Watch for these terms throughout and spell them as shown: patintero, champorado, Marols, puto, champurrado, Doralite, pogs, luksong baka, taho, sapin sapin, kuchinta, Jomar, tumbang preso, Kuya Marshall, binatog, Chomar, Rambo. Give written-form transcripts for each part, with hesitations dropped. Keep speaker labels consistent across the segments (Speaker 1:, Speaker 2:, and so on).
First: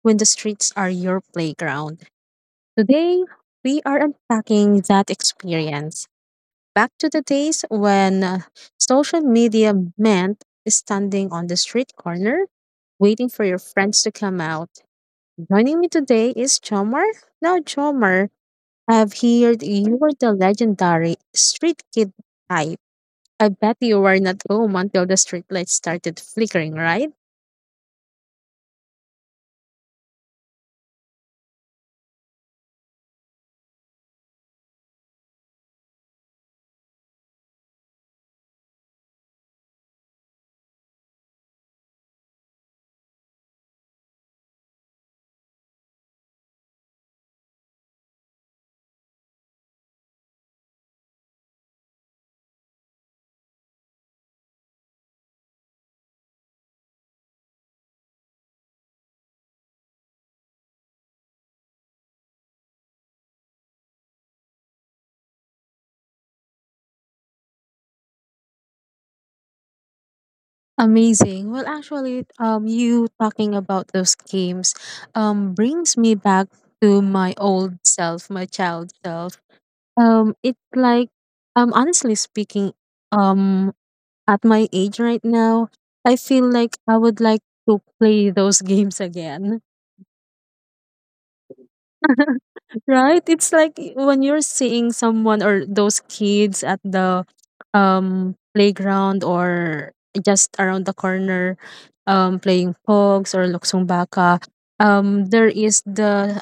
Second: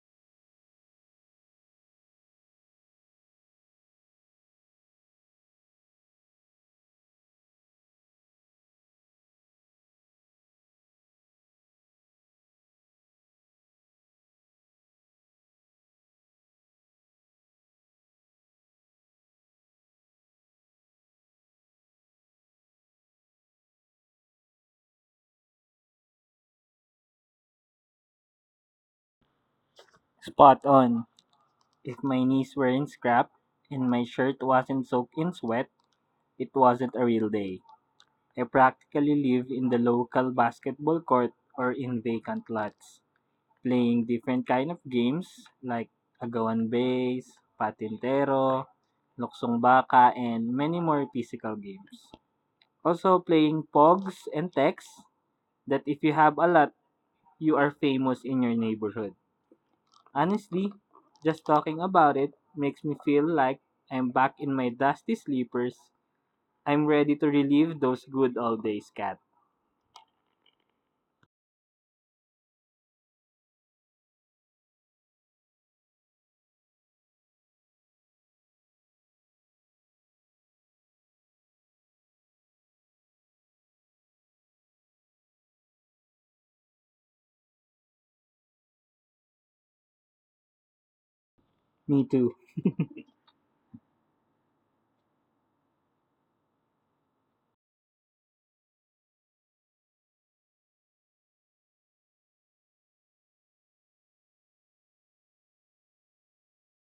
Speaker 1: when the streets are your playground. Today, we are unpacking that experience. Back to the days when social media meant standing on the street corner, waiting for your friends to come out. Joining me today is Chomar. Now, Chomar, I've heard you're the legendary street kid type. I bet you were not home until the streetlights started flickering, right?
Speaker 2: Spot on. If my knees weren't scrapped and my shirt wasn't soaked in sweat, it wasn't a real day. I practically live in the local basketball court or in vacant lots, playing different kind of games like agawan base, patintero, luksong baka, and many more physical games. Also playing pogs and text that if you have a lot, you are famous in your neighborhood. Honestly, just talking about it makes me feel like I'm back in my dusty sleepers. I'm ready to relive those good old days, Kat.
Speaker 1: Amazing. Well, actually, you talking about those games, brings me back to my old self, my child self. Um, it's like, honestly speaking, um, at my age right now, I feel like I would like to play those games again.
Speaker 2: Me too.
Speaker 1: Right? It's like when you're seeing someone or those kids at the playground or just around the corner playing pogs or luksong baka, there is the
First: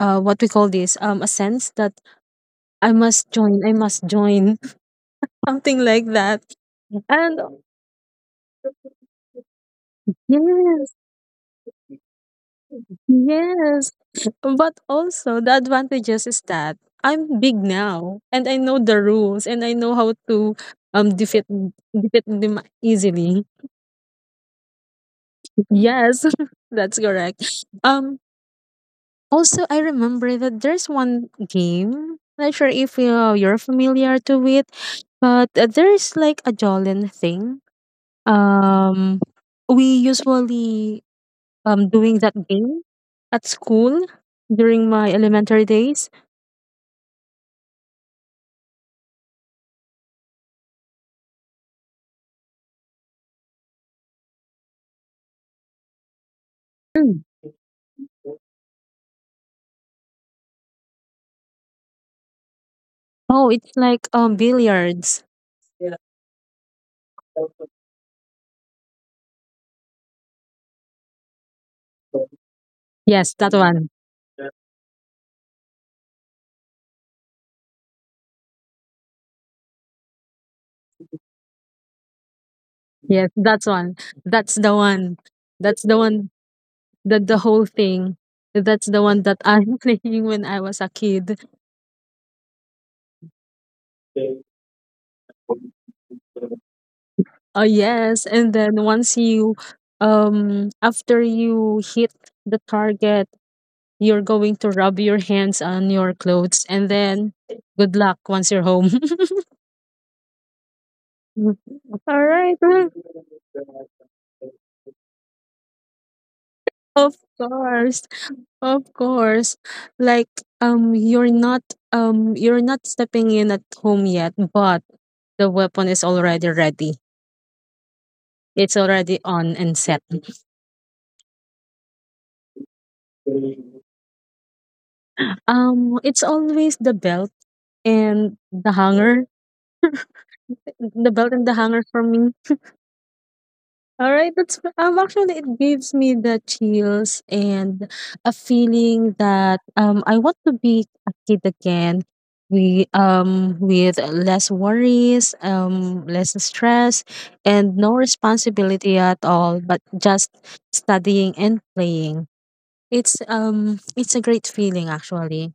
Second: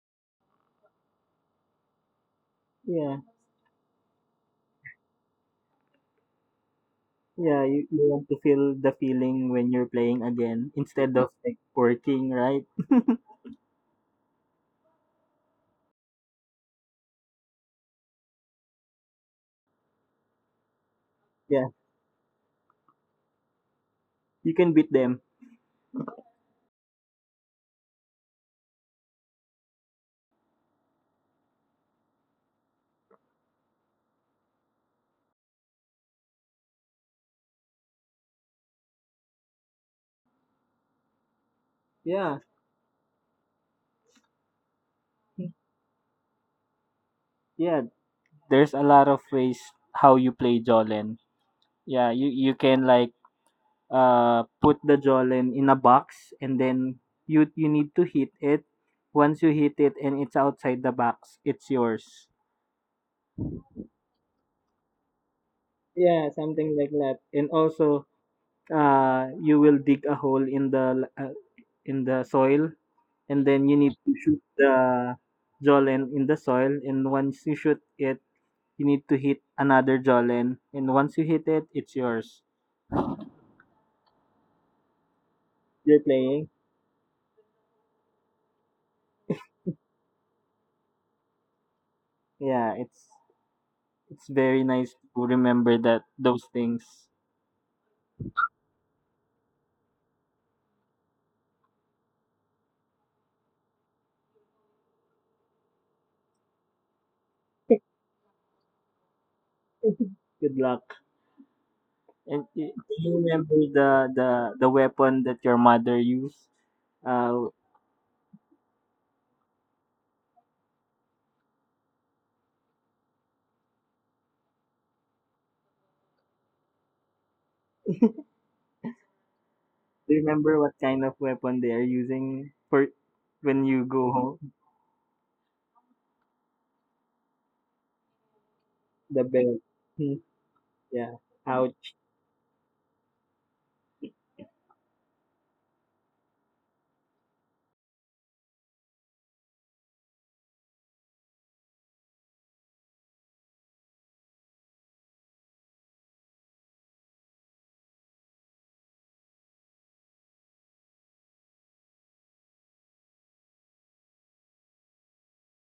Speaker 1: what we call this a sense that
Speaker 2: Yeah,
Speaker 1: I must join, something like that. And
Speaker 2: you want to feel the feeling when you're playing again
Speaker 1: yes,
Speaker 2: instead of like working, right?
Speaker 1: Yes, but also the advantages is that I'm big now and I know the rules and I know how to defeat
Speaker 2: Yeah,
Speaker 1: defeat them easily.
Speaker 2: you can beat them.
Speaker 1: Yes, that's correct. Um, also I remember that there's one game. Not sure if you're familiar to it, but there's like a Jolin thing. Um we usually doing
Speaker 2: Yeah,
Speaker 1: that game at school during my elementary days.
Speaker 2: yeah, there's a lot of ways how you play Jolene. Yeah, you can like put the jollen in a box and then you need to heat it. Once you heat it and it's outside the box, it's yours.
Speaker 1: Oh, it's like billiards.
Speaker 2: Yeah, something like that. And also, you will dig a hole in the soil and then
Speaker 1: Yes,
Speaker 2: you
Speaker 1: that
Speaker 2: need to
Speaker 1: one.
Speaker 2: shoot the jollen in the soil. And once you shoot it, you need to hit another jollen. And once you hit it, it's yours.
Speaker 1: Yes, that's one. That's the one.
Speaker 2: You're
Speaker 1: That's the
Speaker 2: playing.
Speaker 1: one that the whole thing. That's the one that I'm playing when I was a kid.
Speaker 2: Yeah, it's very nice to remember that those things.
Speaker 1: Oh yes, and then once you after you hit the target, you're going to rub your hands on your clothes and then good luck once you're home.
Speaker 2: Good luck. And
Speaker 1: All
Speaker 2: do
Speaker 1: right.
Speaker 2: do you remember the the the weapon that your mother used?
Speaker 1: Of
Speaker 2: Uh,
Speaker 1: course. Of course. Like um you're not you're not stepping in at home yet, but the weapon is already ready. It's already on and
Speaker 2: do you
Speaker 1: set.
Speaker 2: remember what kind of weapon they are using for when you go home?
Speaker 1: It's always the belt and the
Speaker 2: The
Speaker 1: hanger.
Speaker 2: bell. Hmm. Yeah.
Speaker 1: The belt and the
Speaker 2: Ouch.
Speaker 1: hanger for me. All right, that's actually it gives me the chills and a feeling that I want to be a kid again. We with less worries, less stress, and no responsibility at all, but just studying and playing. It's a great feeling actually.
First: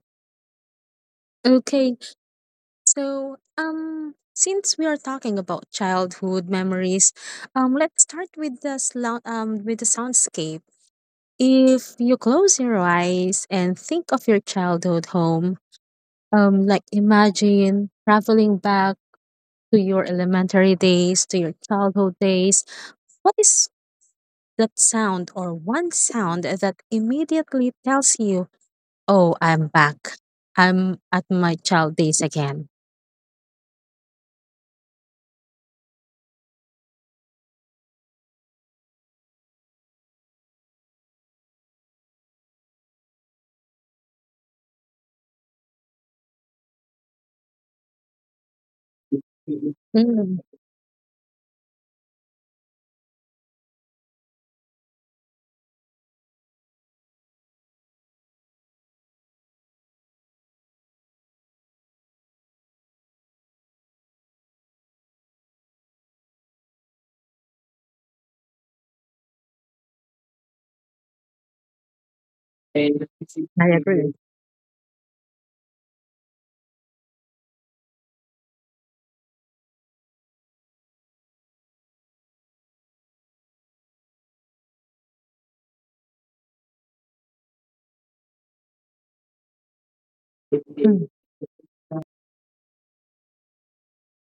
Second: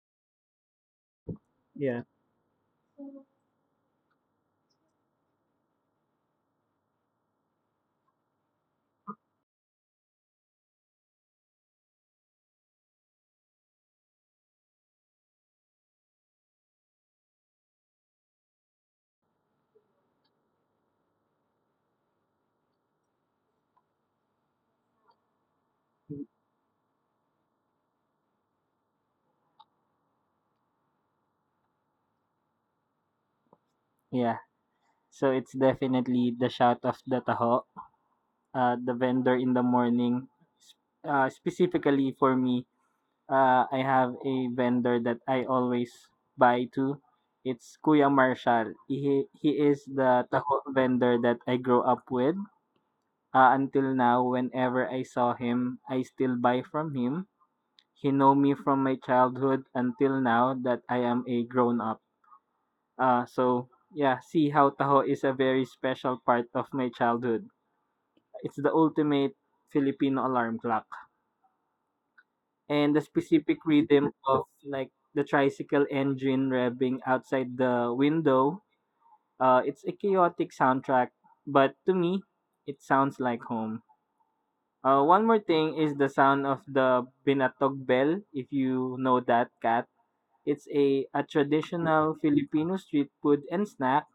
Speaker 1: Okay,
Speaker 2: Yeah.
Speaker 1: so, since we are talking about childhood memories, let's start with the with the soundscape. If you close your eyes and think of your childhood home, like imagine traveling back to your elementary days, to your childhood days. What is that sound or one sound that immediately tells you? Oh, I'm back. I'm at my child days again.
Speaker 2: Yeah. So it's definitely the shout of the taho. The vendor in the morning. s- Specifically for me, I have a vendor that I always buy to. It's Kuya Marshall. He is
Speaker 1: Mm,
Speaker 2: the taco vendor that I grew up with. Until now, whenever I saw him, I still buy from him. He know me from my childhood until now that I am a grown up. So yeah, see how taho is a very special part of my childhood. It's the ultimate Filipino alarm clock. And the
Speaker 1: I
Speaker 2: specific
Speaker 1: agree.
Speaker 2: rhythm of like the tricycle engine revving outside the window. It's a chaotic soundtrack, but to me, it sounds like home. One more thing is the sound of the binatog bell, if you know that cat. It's
Speaker 1: Mm.
Speaker 2: a traditional Filipino street food and snack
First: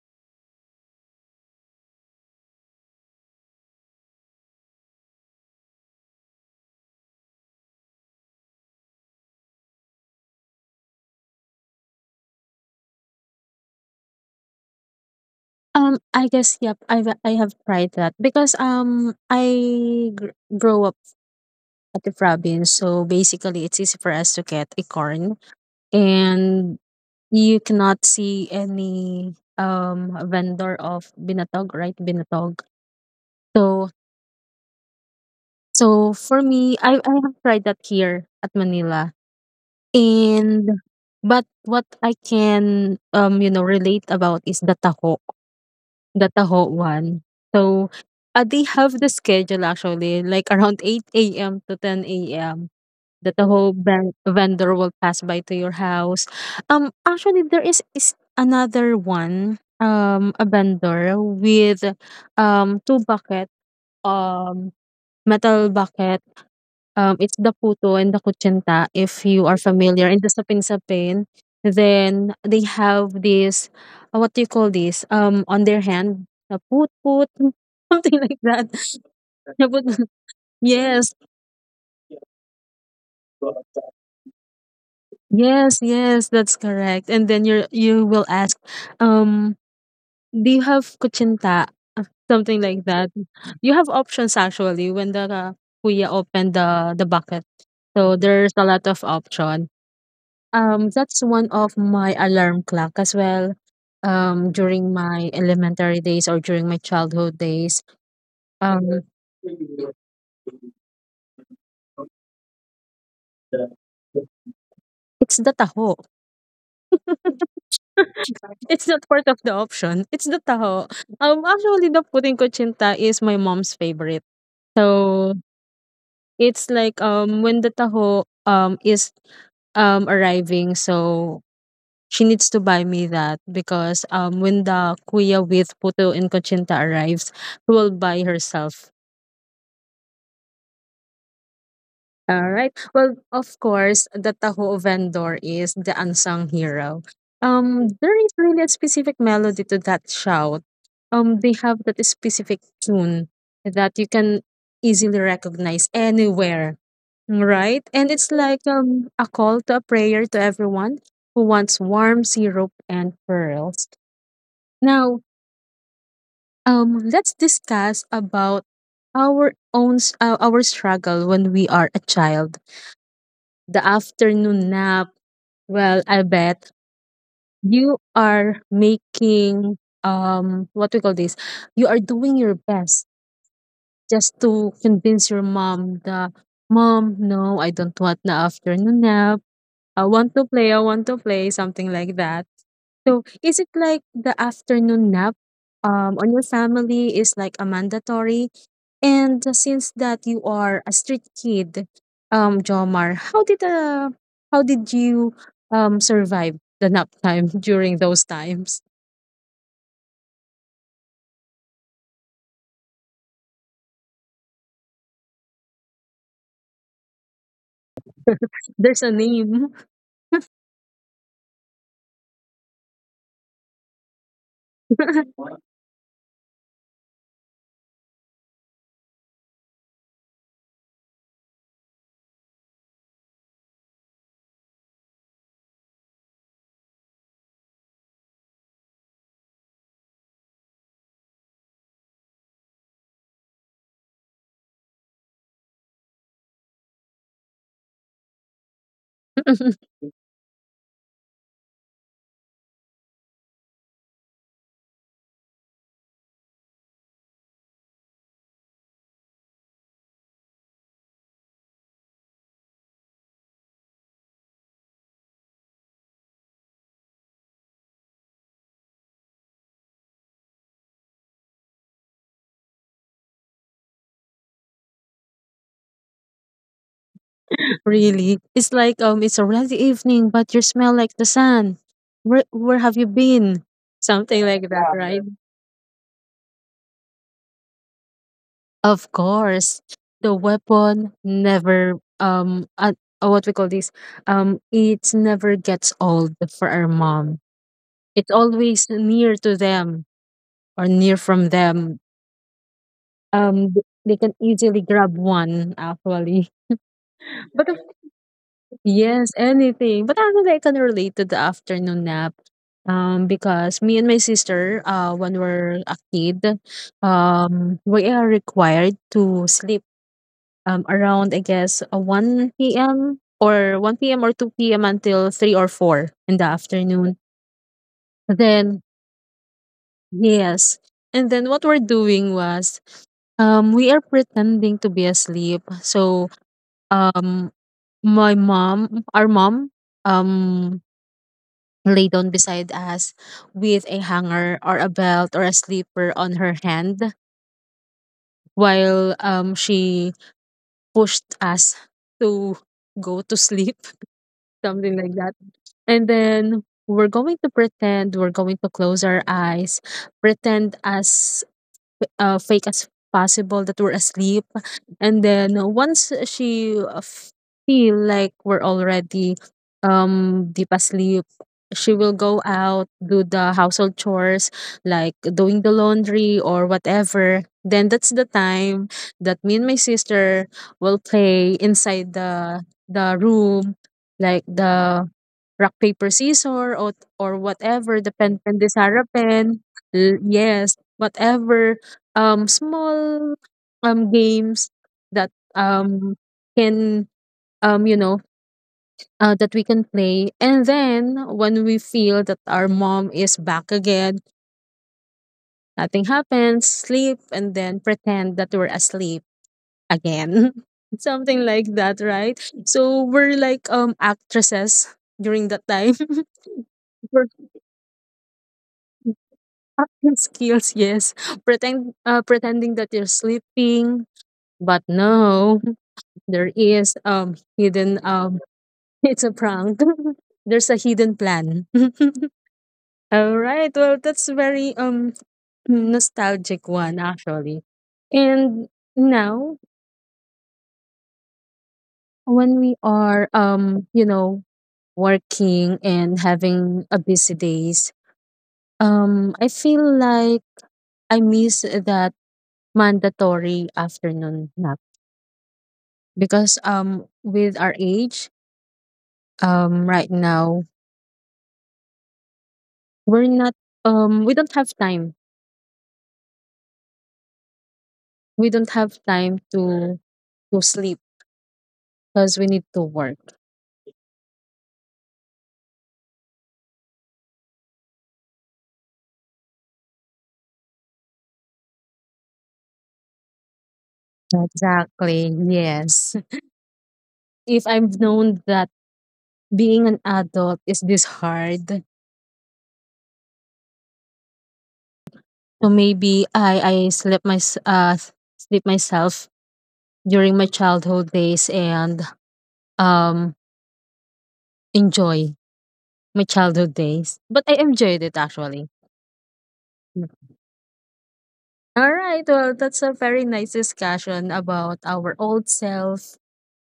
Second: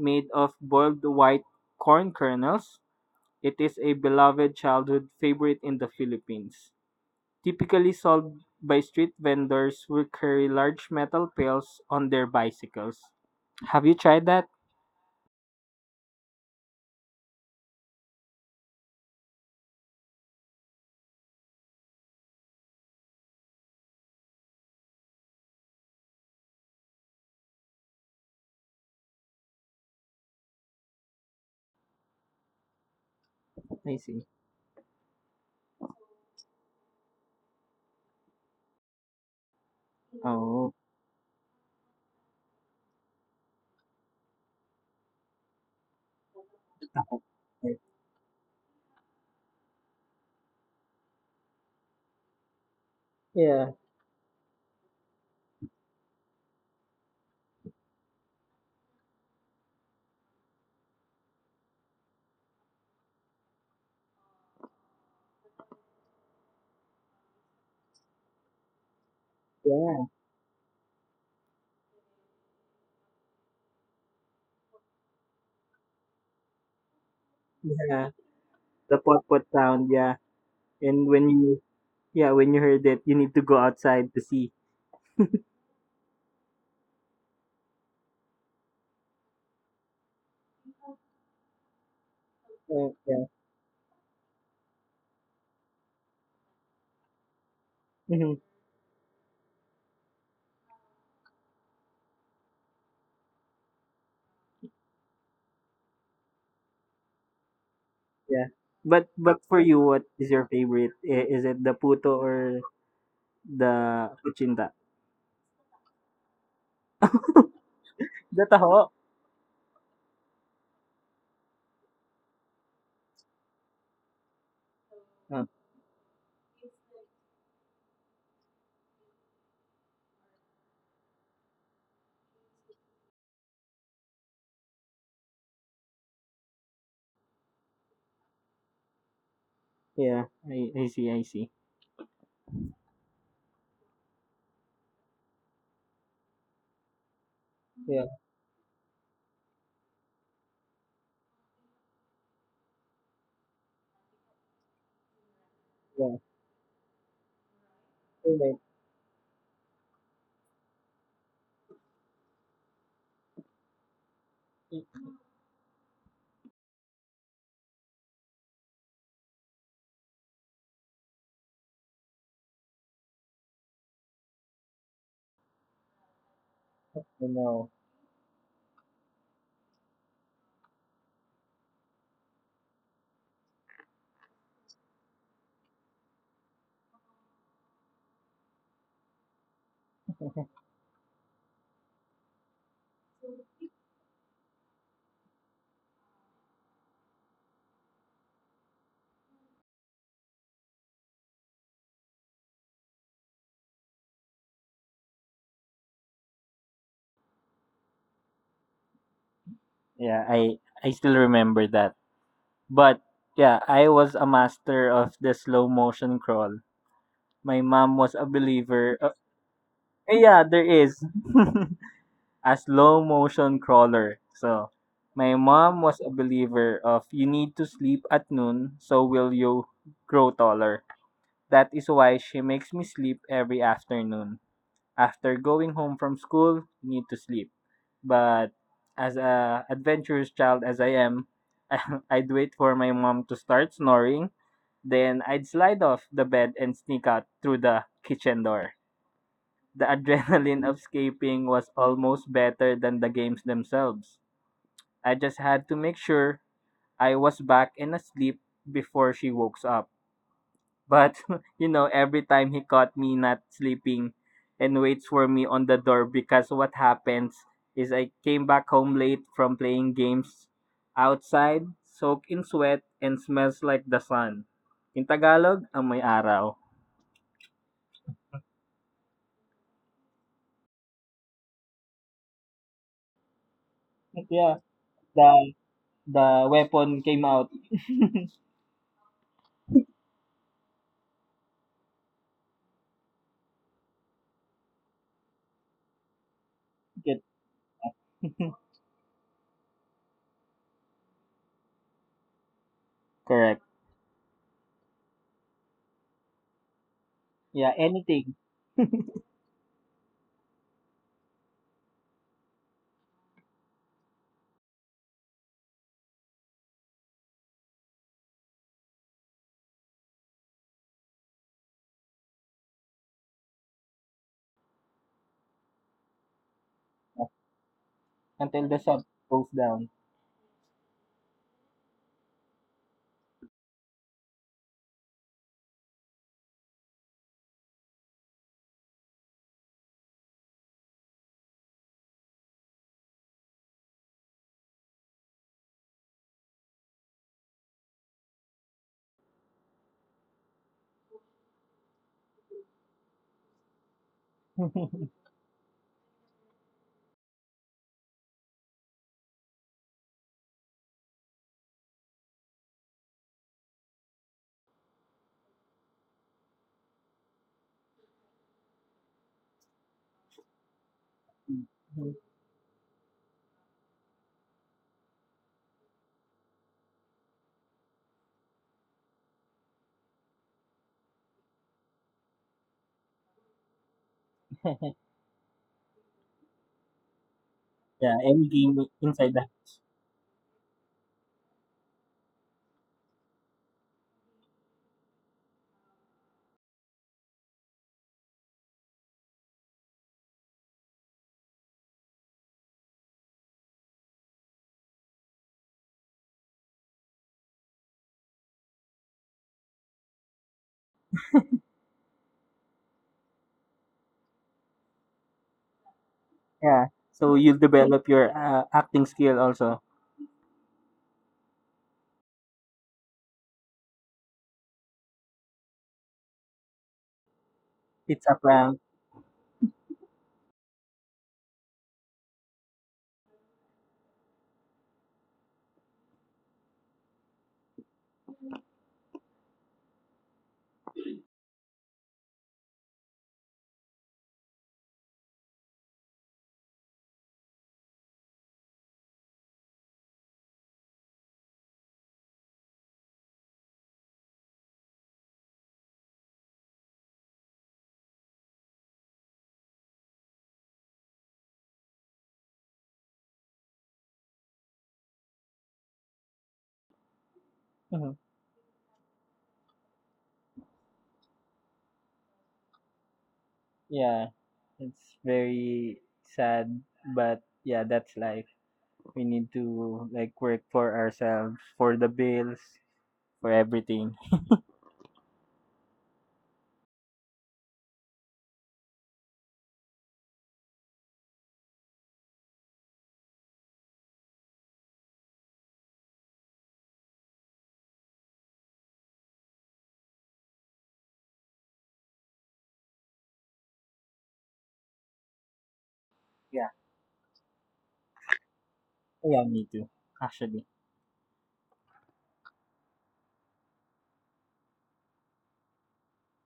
Speaker 2: made of boiled white corn kernels. It is a beloved childhood favorite in the Philippines typically sold by street vendors who carry large metal pails on their bicycles. Have you tried that?
Speaker 1: I guess yep. I have tried that because grow up at the province, so basically it's easy for us to get acorn, and you cannot see any vendor of binatog, right? Binatog. So
Speaker 2: I see.
Speaker 1: so for me, I have tried that here at Manila.
Speaker 2: Oh,
Speaker 1: And but what I can you know relate about is the taho one. So they have the schedule actually, like around 8 a.m. to 10 a.m. that the
Speaker 2: yeah,
Speaker 1: vendor will pass by to your house. Actually, there is another one, a vendor with two bucket, um, metal bucket. It's the puto and the kuchinta. If you are
Speaker 2: yeah,
Speaker 1: familiar in the sapin sapin, then they have this, what do you call this? On their hand, a put put,
Speaker 2: yeah.
Speaker 1: something like that.
Speaker 2: The pot pot sound, yeah. And
Speaker 1: Yeah.
Speaker 2: when you, Yeah, when you heard it, you need to go outside to see.
Speaker 1: Yes, yes, that's correct. And then you will ask, um, do you have kuchinta? Uh, Something like that.
Speaker 2: Yeah.
Speaker 1: You have options actually when the kuya opened the bucket. So
Speaker 2: Mhm.
Speaker 1: there's a lot of option. That's one of my alarm clock as well. During my elementary days or during my childhood days,
Speaker 2: Yeah. But
Speaker 1: um,
Speaker 2: for you, what is your favorite? Is it the puto or the kuchinta?
Speaker 1: it's the taho.
Speaker 2: The taho.
Speaker 1: It's not part of the option. It's the taho. Actually, the puting kuchinta is my mom's favorite.
Speaker 2: Uh,
Speaker 1: So it's like when the taho is arriving, so she needs to buy me that because when the kuya with puto and cochinta arrives, she will buy herself.
Speaker 2: Yeah, I see, I see.
Speaker 1: All right. Well, of course, the taho vendor is the unsung hero.
Speaker 2: Yeah,
Speaker 1: There is really a specific melody to that shout. They have that specific tune that you can easily recognize
Speaker 2: yeah.
Speaker 1: anywhere. Right? And it's
Speaker 2: Wait.
Speaker 1: like a call to a prayer to everyone who wants warm syrup and pearls. Now, let's discuss about our our struggle when we are a child. The afternoon nap. Well, I bet
Speaker 2: You know.
Speaker 1: you are making what we call this. You are doing your best just to convince your mom, the mom, no, I don't want na afternoon nap, I want to play, I want to play, something like that. So is it like the afternoon nap, on your family is like a mandatory? And since that you are a street kid, Jomar, how did you survive the nap time during those times?
Speaker 2: Yeah, I still remember that. But yeah, I was a master of the slow motion crawl. My mom was a believer.
Speaker 1: There's a name.
Speaker 2: Yeah, there is a slow motion crawler. So my mom was a believer of you need to sleep at noon so will you grow taller. That is why she makes me sleep every afternoon. After going home from school, you need to sleep. But as a adventurous child as I am, I'd wait for my mom to start snoring, then I'd slide off the bed and sneak out through the kitchen door. The adrenaline of escaping was almost better than the games themselves. I just had to make sure I was back and asleep before she woke up. But, every time he caught me not sleeping and waits for me on the door because what happens is I came back home late from playing games outside, soaked in sweat, and smells like the sun. In Tagalog, amoy araw.
Speaker 1: Really. It's like it's already evening, but you smell like the sun. Where have you been?
Speaker 2: Yeah,
Speaker 1: Something like that, right?
Speaker 2: the weapon came out.
Speaker 1: Of course. The weapon never what we call this it never gets old for our
Speaker 2: Get
Speaker 1: mom. It's always near to them or near from them.
Speaker 2: Correct.
Speaker 1: They can easily grab one actually.
Speaker 2: Yeah, anything.
Speaker 1: Yes, anything, but actually I can relate to the afternoon nap, because me and my sister when we're a kid, we are required to sleep, around I guess 1 p.m. or 1 p.m. or 2 p.m. until 3 or 4 in the afternoon.
Speaker 2: Until the
Speaker 1: Then
Speaker 2: sun goes down.
Speaker 1: yes, and then what we're doing was we are pretending to be asleep. So um my mom, our mom, um lay down beside us with a hanger or a belt or a slipper on her hand while she pushed us to go to sleep, something like that. And then we're going to pretend, we're going to close our eyes, pretend as fake as possible that we're asleep. And then once she feel like we're already deep asleep, she will go out, do the household chores, like doing the laundry or whatever. Then that's the time that me and my sister will play inside the room, like the rock paper scissor or whatever
Speaker 2: Yeah,
Speaker 1: the
Speaker 2: any
Speaker 1: pen
Speaker 2: game
Speaker 1: pendesara
Speaker 2: inside the
Speaker 1: pen.
Speaker 2: house.
Speaker 1: Yes, whatever small games that can you know that we can play, and then when we feel that our mom is back again, nothing happens, sleep and then pretend that we're asleep again, something like that, right? So we're like actresses during that time.
Speaker 2: Yeah, so you'll develop your acting skill also.
Speaker 1: Acting skills, yes. Pretend, pretending that you're sleeping, but no, there is hidden.
Speaker 2: It's a prank.
Speaker 1: It's a prank. There's a hidden plan. All right. Well, that's very nostalgic one actually. And now when we are you know working and having a busy days, I feel like I miss that mandatory afternoon nap because with our age right now we're not we don't have time,
Speaker 2: Mhm.
Speaker 1: we don't have time to sleep because we need to work.
Speaker 2: Yeah, it's very sad, but yeah, that's life. We need to like work for ourselves, for the bills, for everything.
Speaker 1: Exactly. Yes. If I've known that being an adult is this hard, so maybe I slept my uh sleep myself during my childhood days and um enjoy my childhood
Speaker 2: Yeah.
Speaker 1: days, but I enjoyed it actually.
Speaker 2: Yeah, me too. Actually,
Speaker 1: All right. Well, that's a very nice discussion about our old self.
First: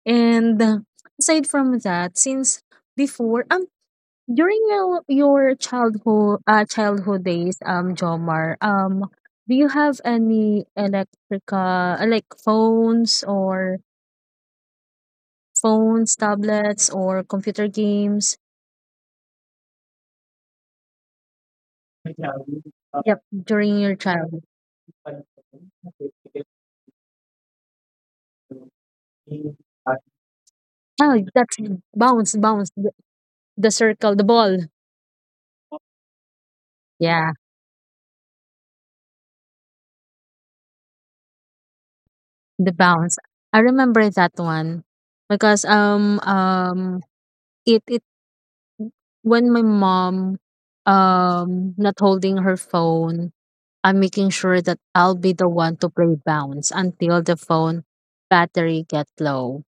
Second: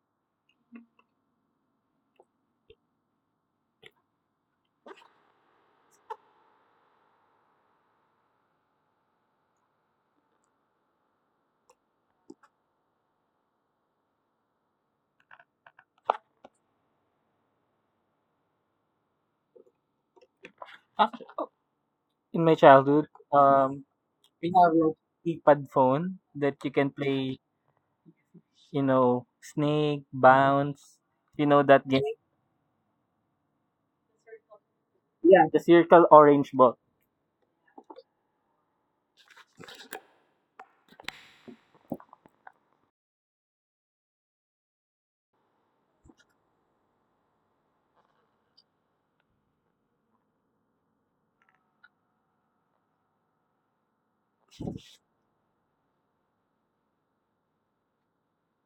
Speaker 1: And aside from that, since before, during your childhood, childhood days, Jomar, do you have any electrical, like phones or phones, tablets, or computer games?
Speaker 2: Actu in my
Speaker 1: Yep,
Speaker 2: childhood,
Speaker 1: during your
Speaker 2: um,
Speaker 1: childhood.
Speaker 2: we have a keypad phone that you can play. You know, snake
Speaker 1: Oh,
Speaker 2: bounce.
Speaker 1: that's
Speaker 2: You know
Speaker 1: bounce,
Speaker 2: that game,
Speaker 1: bounce. The circle, the ball.
Speaker 2: the circle orange
Speaker 1: Yeah,
Speaker 2: ball.
Speaker 1: the bounce. I remember that one because it it when my mom not holding her phone, I'm making sure that I'll be the one to play bounce until the phone battery get low.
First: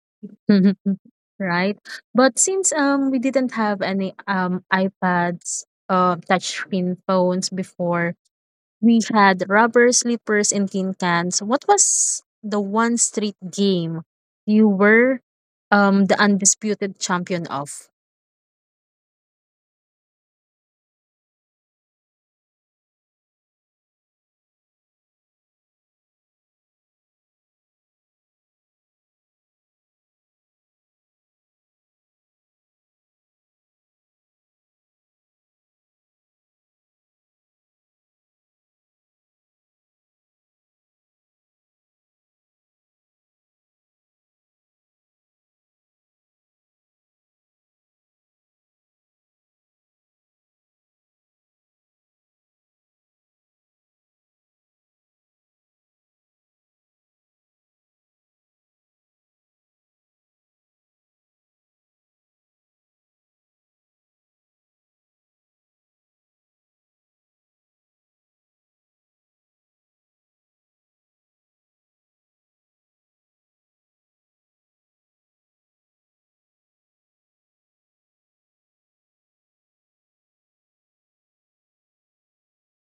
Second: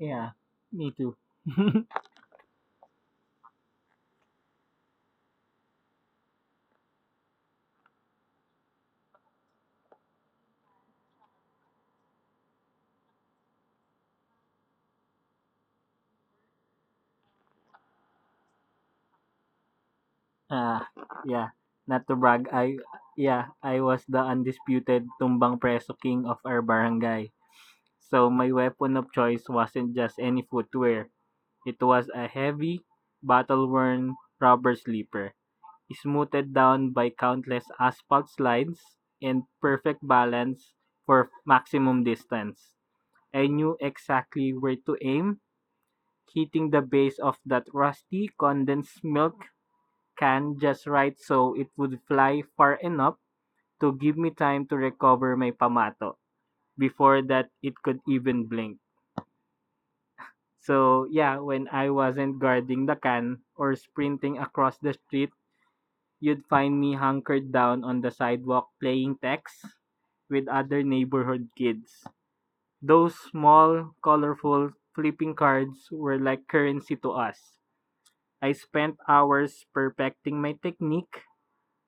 Speaker 2: Yeah, me too.
Speaker 1: Right? But since we didn't have any iPads, touchscreen phones before, we had rubber slippers and tin cans. What was the one street game you were the undisputed champion of?
Speaker 2: Ah, yeah. Not to brag, I yeah, I was the undisputed tumbang preso king of our barangay. So my weapon of choice wasn't just any footwear. It was a heavy, battle-worn rubber slipper, smoothed down by countless asphalt slides and perfect balance for maximum distance. I knew exactly where to aim, hitting the base of that rusty condensed milk can just right so it would fly far enough to give me time to recover my pamato before that it could even blink. So yeah, when I wasn't guarding the can or sprinting across the street, you'd find me hunkered down on the sidewalk playing text with other neighborhood kids. Those small, colorful flipping cards were like currency to us. I spent hours perfecting my technique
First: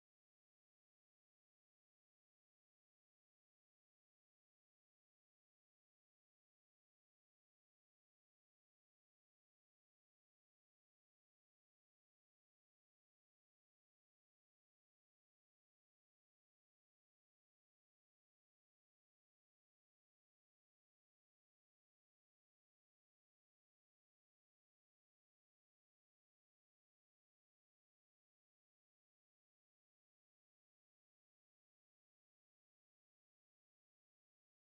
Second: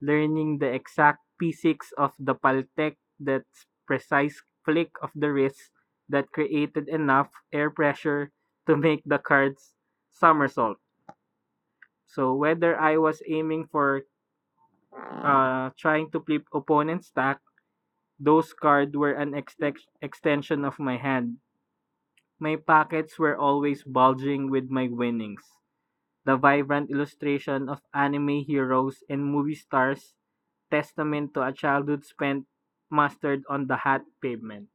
Speaker 2: learning the exact physics of the paltek, that precise flick of the wrist that created enough air pressure to make the cards somersault. So whether I was aiming for trying to flip opponent's stack, those cards were an extension of my hand. My pockets were always bulging with my winnings. The vibrant illustration of anime heroes and movie stars testament to a childhood spent mastered on the hot pavement.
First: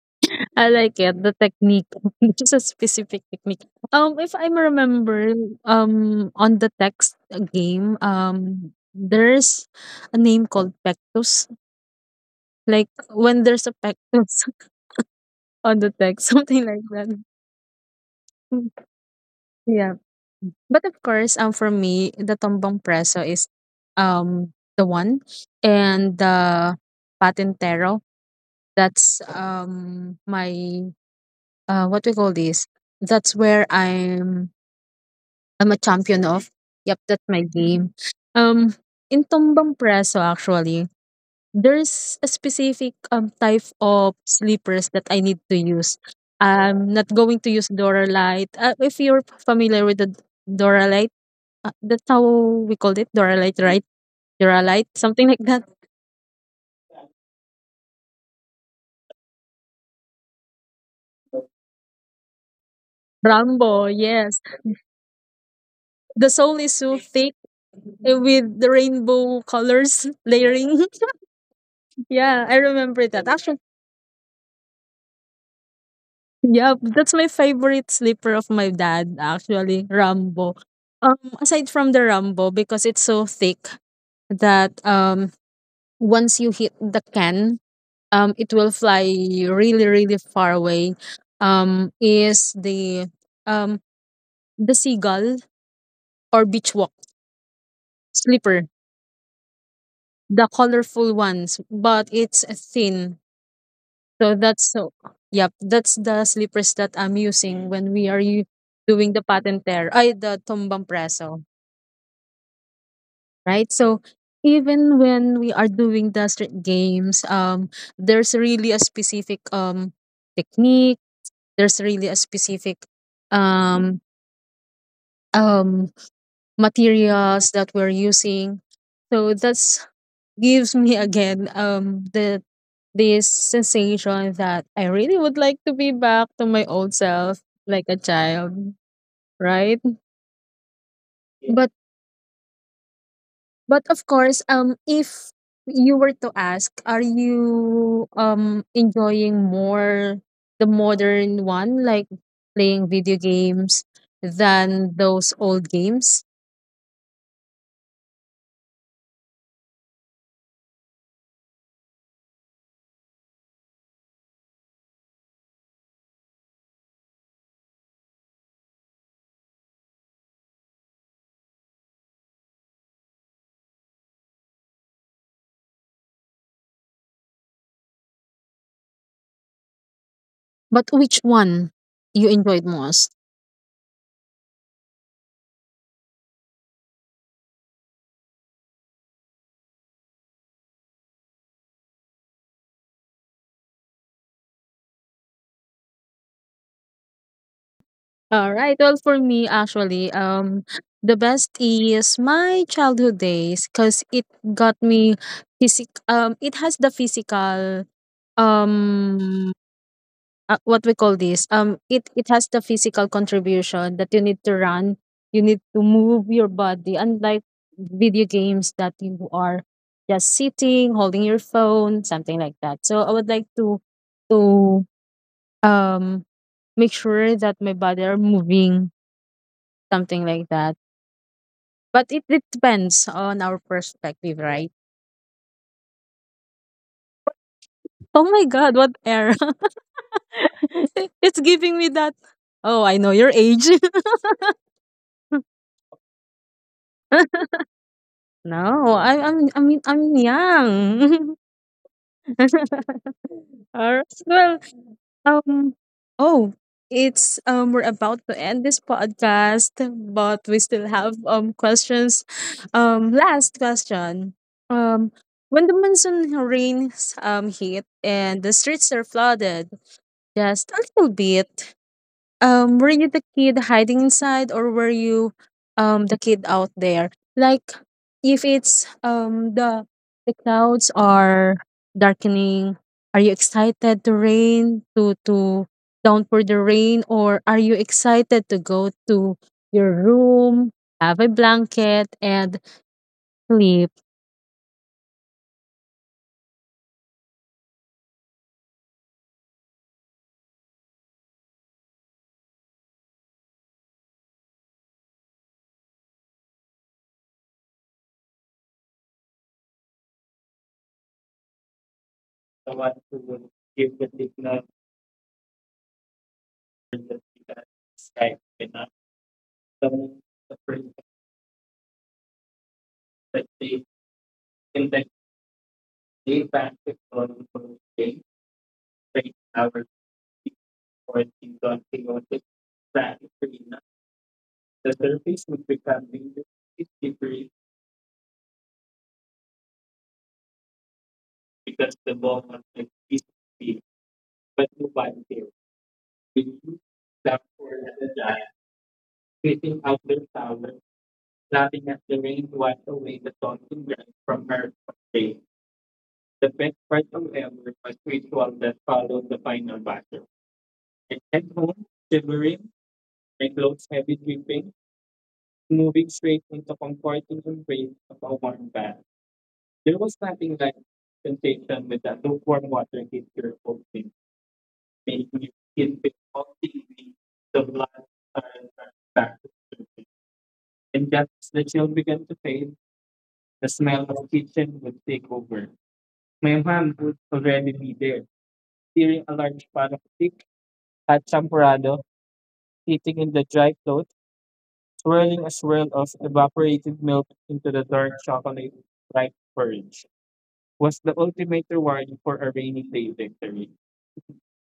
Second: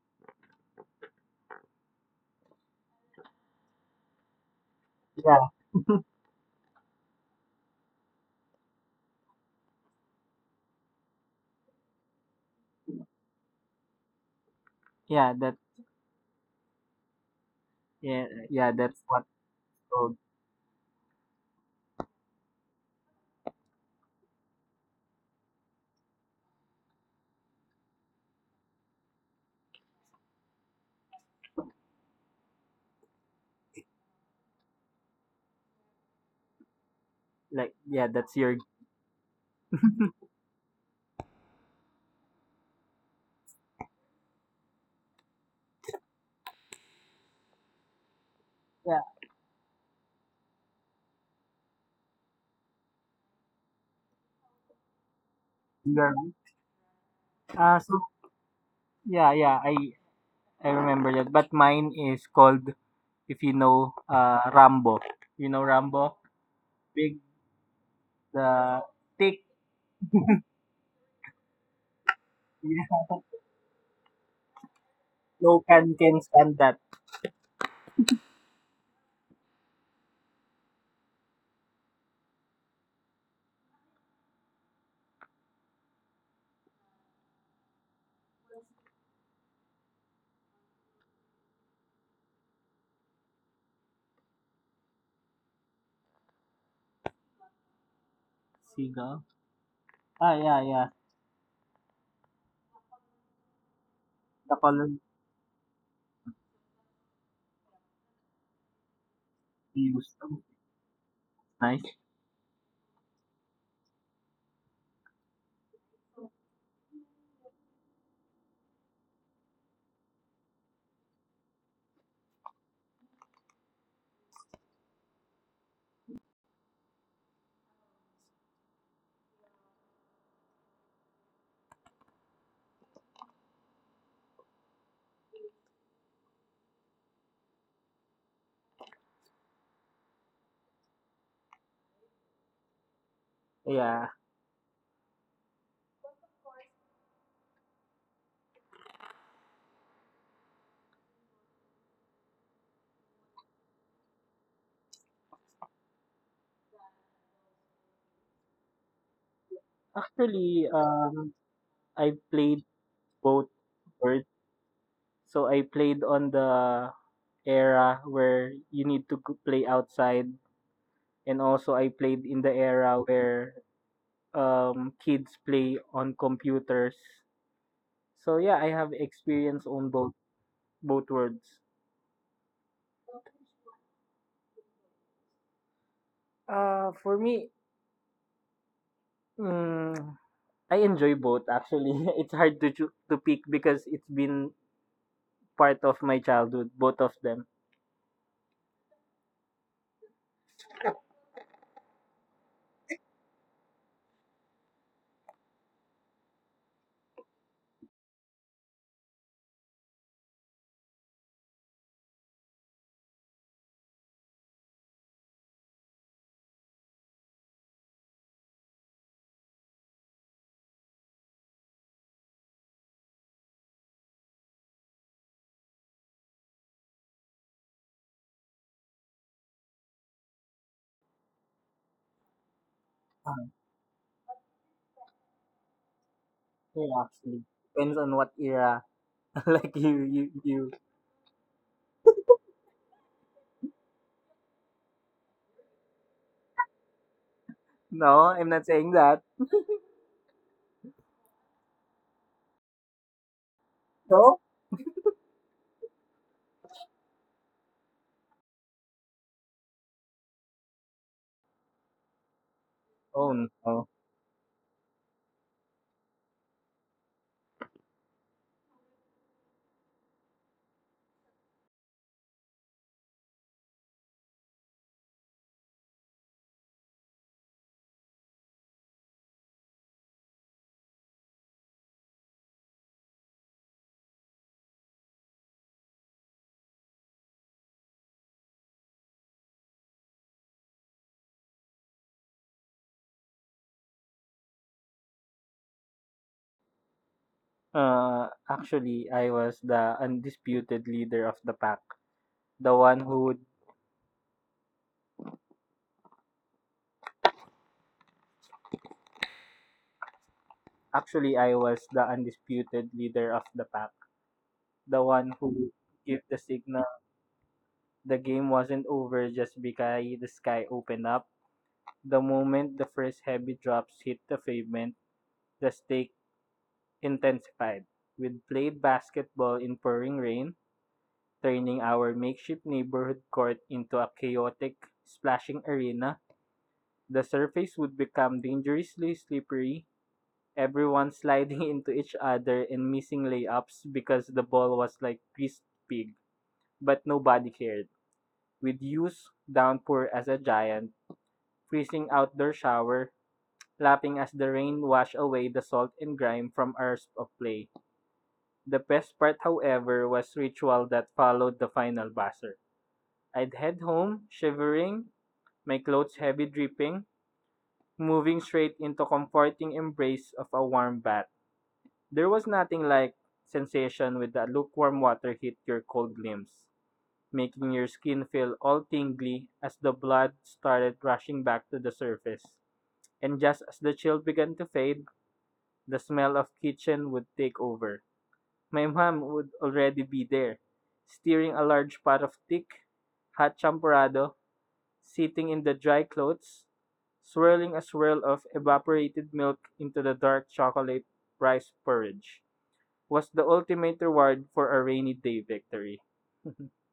Speaker 1: I like it. The technique. Just a specific technique. If I remember,
Speaker 2: Yeah.
Speaker 1: on the text game, there's a name called Pectus. Like when there's a Pectus
Speaker 2: Yeah, that
Speaker 1: on the text, something like that.
Speaker 2: Yeah, that's what
Speaker 1: Yeah.
Speaker 2: called.
Speaker 1: But of course, for me, the tombong preso is um the one, and the patintero. That's my what we call this. That's where I'm a champion of. Yep, that's my
Speaker 2: Yeah,
Speaker 1: game.
Speaker 2: that's your
Speaker 1: Um, in Tombang preso, actually, there's a specific type of sleepers that I need to use. I'm not going to use Dora Light.
Speaker 2: yeah.
Speaker 1: If you're familiar with the Dora, that's how we called it, Doralite, right? Doralite, something like that.
Speaker 2: you So yeah, I remember that. But mine is called if you know
Speaker 1: Rambo, yes.
Speaker 2: Rambo. You know Rambo?
Speaker 1: The soul is
Speaker 2: Big
Speaker 1: so thick,
Speaker 2: the
Speaker 1: with the
Speaker 2: thick
Speaker 1: rainbow colors layering. Yeah, I
Speaker 2: yeah.
Speaker 1: remember that. Actually,
Speaker 2: No can stand that.
Speaker 1: yeah, that's my favorite slipper of my dad, actually, Rambo. Aside from the Rambo, because it's so thick that, once you hit the can, it will fly really, really far away. Is um the seagull or beach walk
Speaker 2: Seagull.
Speaker 1: slipper,
Speaker 2: Ah yeah, yeah.
Speaker 1: the colorful ones, but it's thin.
Speaker 2: The color
Speaker 1: So that's so, yep, that's the slippers that I'm using when we are
Speaker 2: he
Speaker 1: doing the
Speaker 2: used.
Speaker 1: patenter, ay the tumbang
Speaker 2: Nice.
Speaker 1: preso, right? So even when we are doing the street games, there's really a specific technique. There's really a specific um um materials that we're using. So that's gives me again the this sensation that I really would like to be back to my old self like a child, right? But
Speaker 2: Yeah.
Speaker 1: but of course, if you were to ask, are you enjoying more the modern one like playing video games than those old games?
Speaker 2: Actually I played both. So I played on the era where you need to play outside, and also I played in the era where kids play on computers. So yeah, I have experience on both worlds.
Speaker 1: But which one you enjoyed most?
Speaker 2: For me, mm, I enjoy both actually. It's hard to to pick because it's been part of my childhood, both of them.
Speaker 1: All right. Well, for me, actually, the best is my childhood days because it got me physic. It has the physical. Um, what we call this. It has the physical contribution that you need to run. You need to move your body, unlike video games that you are just sitting, holding your phone, something like that. So I would like to um make sure that my body are moving, something like that. But it depends on our perspective, right?
Speaker 2: Yeah, actually, depends on what era.
Speaker 1: Oh
Speaker 2: Like
Speaker 1: my God, what
Speaker 2: you.
Speaker 1: era? It's giving me that. Oh, I know your age.
Speaker 2: No, I'm not saying that.
Speaker 1: No, I mean, I'm young.
Speaker 2: No?
Speaker 1: All right. Well, um, oh, it's we're about to end this podcast, but we still have
Speaker 2: Oh
Speaker 1: questions.
Speaker 2: no.
Speaker 1: Last question. Um, when the monsoon rains hit and the streets are flooded, just a little bit. Were you the kid hiding inside or were you the kid out there? Like if it's the clouds are darkening, are you excited to rain to down for the rain, or are you excited to go to your room, have a blanket and sleep?
Speaker 2: Actually, I was the undisputed leader of the pack. The one who would actually I was the undisputed leader of the pack. The one who would give the signal. The game wasn't over just because the sky opened up. The moment the first heavy drops hit the pavement, the stake intensified. We'd
Speaker 1: They These
Speaker 2: played
Speaker 1: banquets were
Speaker 2: basketball in pouring
Speaker 1: daily,
Speaker 2: rain,
Speaker 1: eight
Speaker 2: turning our
Speaker 1: hours
Speaker 2: makeshift neighborhood
Speaker 1: for
Speaker 2: court into a
Speaker 1: continuous
Speaker 2: chaotic, splashing arena. The surface would become dangerously slippery, everyone sliding into each other and missing layups because the ball was like greased pig. But nobody cared. With use, downpour as a giant, freezing outdoor shower, lapping as the rain washed away the salt and grime
Speaker 1: from
Speaker 2: from
Speaker 1: her
Speaker 2: hours of
Speaker 1: day.
Speaker 2: play.
Speaker 1: The
Speaker 2: The
Speaker 1: best
Speaker 2: best
Speaker 1: part
Speaker 2: part,
Speaker 1: of ever
Speaker 2: however,
Speaker 1: was
Speaker 2: was
Speaker 1: ritual
Speaker 2: ritual
Speaker 1: that
Speaker 2: that
Speaker 1: followed
Speaker 2: followed
Speaker 1: the
Speaker 2: the
Speaker 1: final
Speaker 2: final
Speaker 1: battle.
Speaker 2: buzzer.
Speaker 1: And
Speaker 2: I'd
Speaker 1: at
Speaker 2: head
Speaker 1: home,
Speaker 2: home,
Speaker 1: shivering,
Speaker 2: shivering,
Speaker 1: my
Speaker 2: my
Speaker 1: clothes
Speaker 2: clothes
Speaker 1: heavy
Speaker 2: heavy
Speaker 1: dripping,
Speaker 2: dripping,
Speaker 1: moving
Speaker 2: moving
Speaker 1: straight
Speaker 2: straight
Speaker 1: into
Speaker 2: into
Speaker 1: comforting
Speaker 2: comforting
Speaker 1: embrace
Speaker 2: embrace
Speaker 1: of
Speaker 2: of
Speaker 1: a
Speaker 2: a
Speaker 1: warm
Speaker 2: warm bath.
Speaker 1: bath. There
Speaker 2: There
Speaker 1: was
Speaker 2: was
Speaker 1: nothing
Speaker 2: nothing
Speaker 1: like
Speaker 2: like
Speaker 1: the sensation
Speaker 2: sensation
Speaker 1: with
Speaker 2: with the
Speaker 1: that lukewarm
Speaker 2: lukewarm
Speaker 1: water
Speaker 2: water
Speaker 1: hit
Speaker 2: hit
Speaker 1: your
Speaker 2: your cold
Speaker 1: open,
Speaker 2: limbs,
Speaker 1: making
Speaker 2: making
Speaker 1: your
Speaker 2: your skin
Speaker 1: skin feel
Speaker 2: feel
Speaker 1: all
Speaker 2: all
Speaker 1: tingly,
Speaker 2: tingly as
Speaker 1: the
Speaker 2: the
Speaker 1: blood
Speaker 2: blood
Speaker 1: started
Speaker 2: started rushing
Speaker 1: back
Speaker 2: back
Speaker 1: to
Speaker 2: to the
Speaker 1: the surface.
Speaker 2: surface.
Speaker 1: And
Speaker 2: And just
Speaker 1: just
Speaker 2: as
Speaker 1: the
Speaker 2: the
Speaker 1: chill
Speaker 2: chill
Speaker 1: began
Speaker 2: began
Speaker 1: to
Speaker 2: to
Speaker 1: fade,
Speaker 2: fade,
Speaker 1: the
Speaker 2: the
Speaker 1: smell
Speaker 2: smell of
Speaker 1: of kitchen
Speaker 2: kitchen would
Speaker 1: would take
Speaker 2: take
Speaker 1: over.
Speaker 2: over. My
Speaker 1: My
Speaker 2: mom
Speaker 1: mom would
Speaker 2: would
Speaker 1: already
Speaker 2: already
Speaker 1: be
Speaker 2: be
Speaker 1: there,
Speaker 2: there, steering
Speaker 1: tearing
Speaker 2: a
Speaker 1: up
Speaker 2: large pot of thick, hot champurrado
Speaker 1: product,
Speaker 2: sitting
Speaker 1: in
Speaker 2: in the
Speaker 1: the
Speaker 2: dry
Speaker 1: dry,
Speaker 2: clothes,
Speaker 1: swirling
Speaker 2: swirling
Speaker 1: a
Speaker 2: a swirl of evaporated
Speaker 1: separated
Speaker 2: milk
Speaker 1: milk.
Speaker 2: into the dark chocolate rice porridge, was the ultimate reward for a rainy day victory.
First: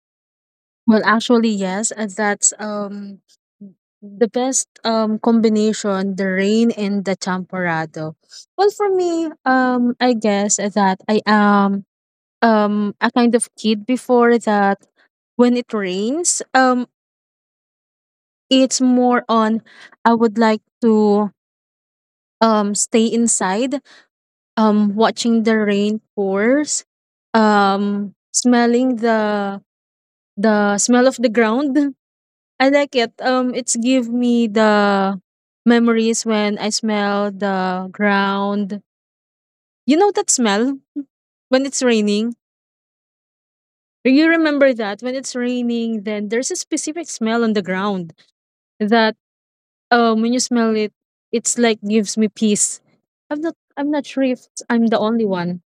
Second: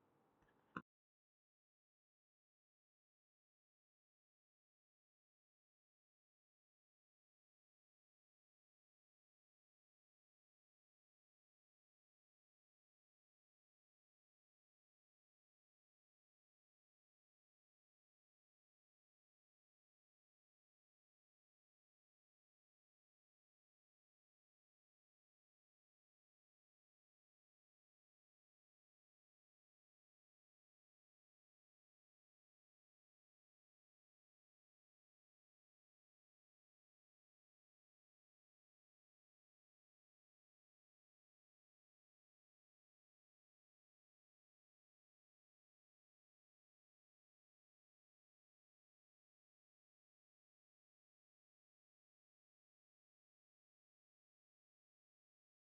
Speaker 1: Well, actually, yes. That's the best combination, the rain and the champorado. Well, for me, I guess that I am a kind of kid before that. When it rains, it's more on I would like to stay inside, watching the rain pours, smelling the smell of the ground. I like it. It's give me the memories when I smell the ground. You know that smell when it's raining? You remember that when it's raining then there's a specific smell on the ground that, when you smell it, it's like gives me peace. I'm not sure if I'm the only one.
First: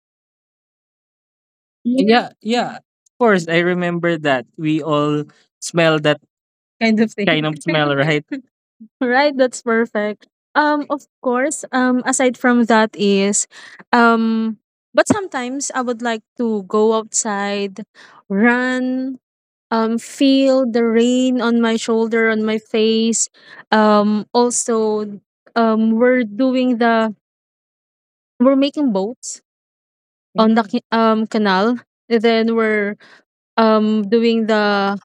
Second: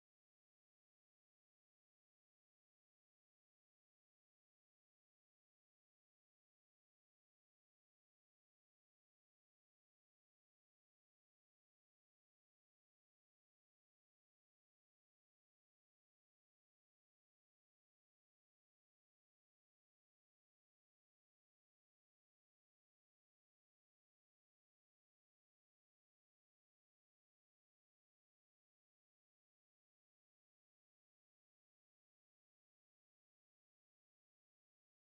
Speaker 1: Yeah, yeah. Of course, I remember that. We all smell that kind of thing, kind of smell, right? Right, that's perfect. Of course, aside from that is um but sometimes I would like to go outside, run, feel the rain on my shoulder, on my face. Also, we're doing the we're making boats on the Mm. Canal. And then we're, doing the,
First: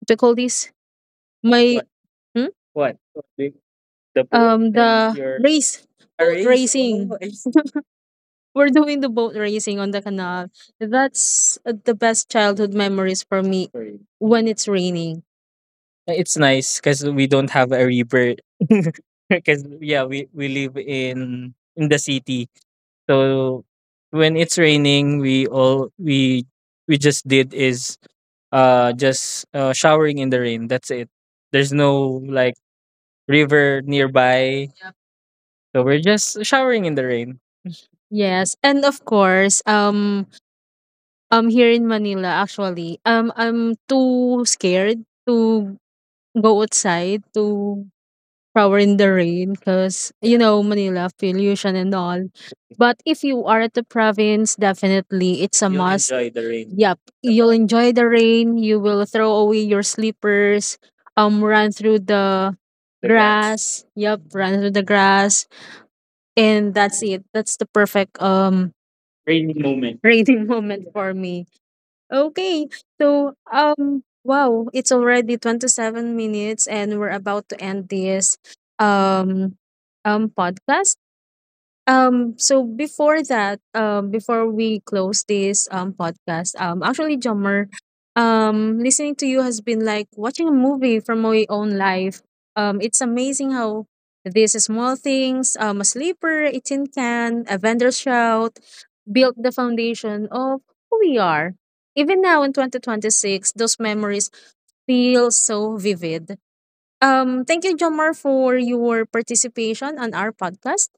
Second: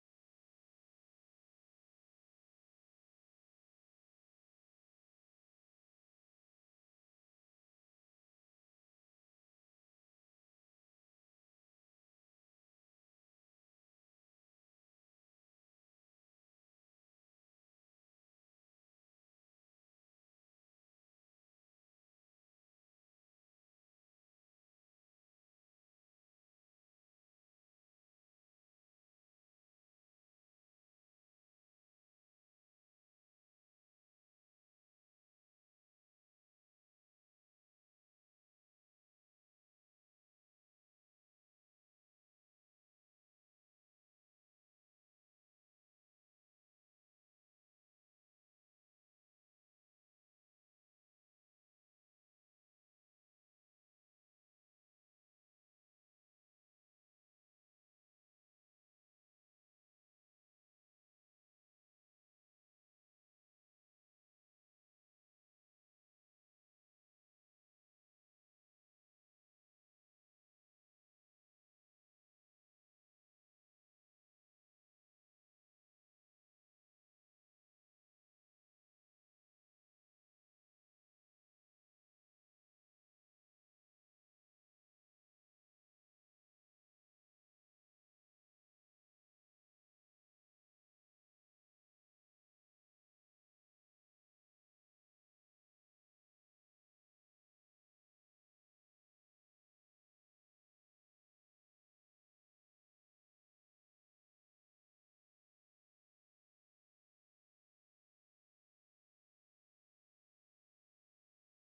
Speaker 1: what do you call this? My What? Hmm? What? The boat and the your race, a boat race. Oh, racing. Oh, I see. We're doing the boat racing on the canal. That's the best childhood memories for me. Sorry, when it's raining. It's nice because we don't have a river. Because yeah, we live in the city, so when it's raining, we all we just did is just showering in the rain. That's it. There's no like river nearby, so we're just showering in the rain. Yes, and of course, here in Manila, actually, I'm too scared to go outside to shower in the rain because you know Manila pollution and all. But if you are at the province, definitely it's a you'll must enjoy the rain. Yep, you'll enjoy the rain. You will throw away your slippers. Run through the grass, grass. Yep, run through the grass, and that's it. That's the perfect rainy moment, rainy moment for me. Okay. So, wow, it's already 27 minutes and we're about to end this um podcast. So before that, before we close this podcast, actually, Jommer, listening to you has been like watching a movie from my own life. It's amazing how these small things, a sleeper, a tin can, a vendor shout, built the foundation of who we are. Even now in 2026, those memories feel so vivid. Thank you, Jomar, for your participation on our podcast.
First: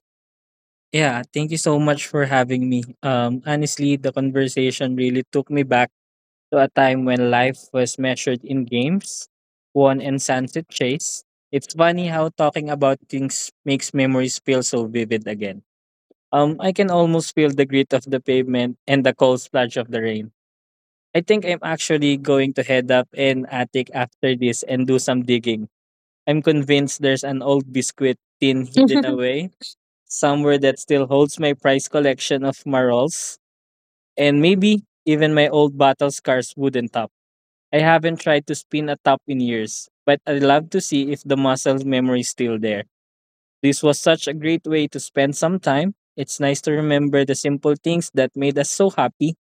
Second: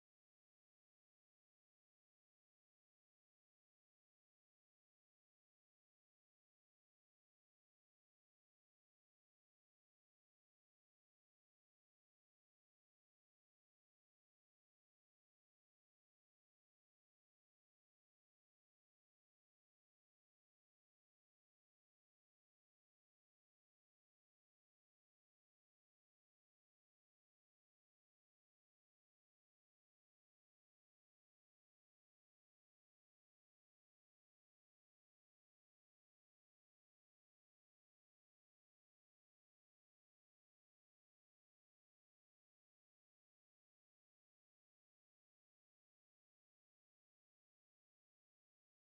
Speaker 1: Yeah, thank you so much for having me. Honestly, the conversation really took me back to a time when life was measured in games, won and sunset chase. It's funny how talking about things makes memories feel so vivid again. I can almost feel the grit of the pavement and the cold splash of the rain. I think I'm actually going to head up an attic after this and do some digging. I'm convinced there's an old biscuit tin hidden away somewhere that still holds my prized collection of Marols, and maybe even my old battle scar's wooden top. I haven't tried to spin a top in years, but I'd love to see if the muscle memory is still there. This was such a great way to spend some time. It's nice to remember the simple things that made us so happy.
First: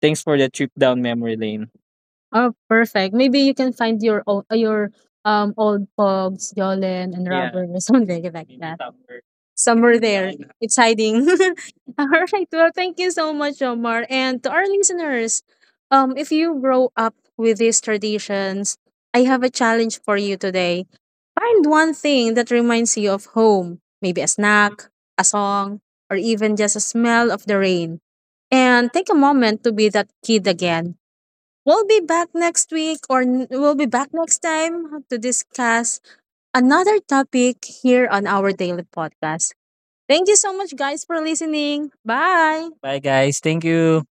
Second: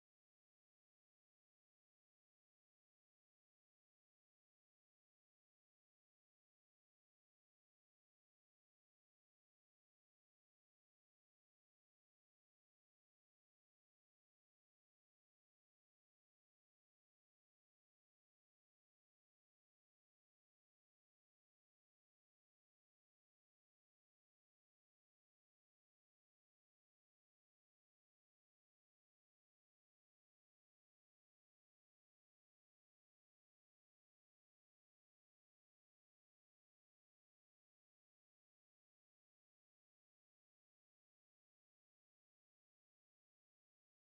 Speaker 1: Thanks for the trip down memory lane. Oh, perfect. Maybe you can find your old pogs, Yolen, and yeah, rubber or something like that, somewhere. Somewhere it's there, hiding, it's hiding. All right. Well, thank you so much, Omar, and to our listeners. If you grow up with these traditions, I have a challenge for you today. Find one thing that reminds you of home, maybe a snack, a song, or even just a smell of the rain. And take a moment to be that kid again. We'll be back next week or we'll be back next time to discuss another topic here on our daily podcast. Thank you so much, guys, for listening. Bye. Bye, guys. Thank you.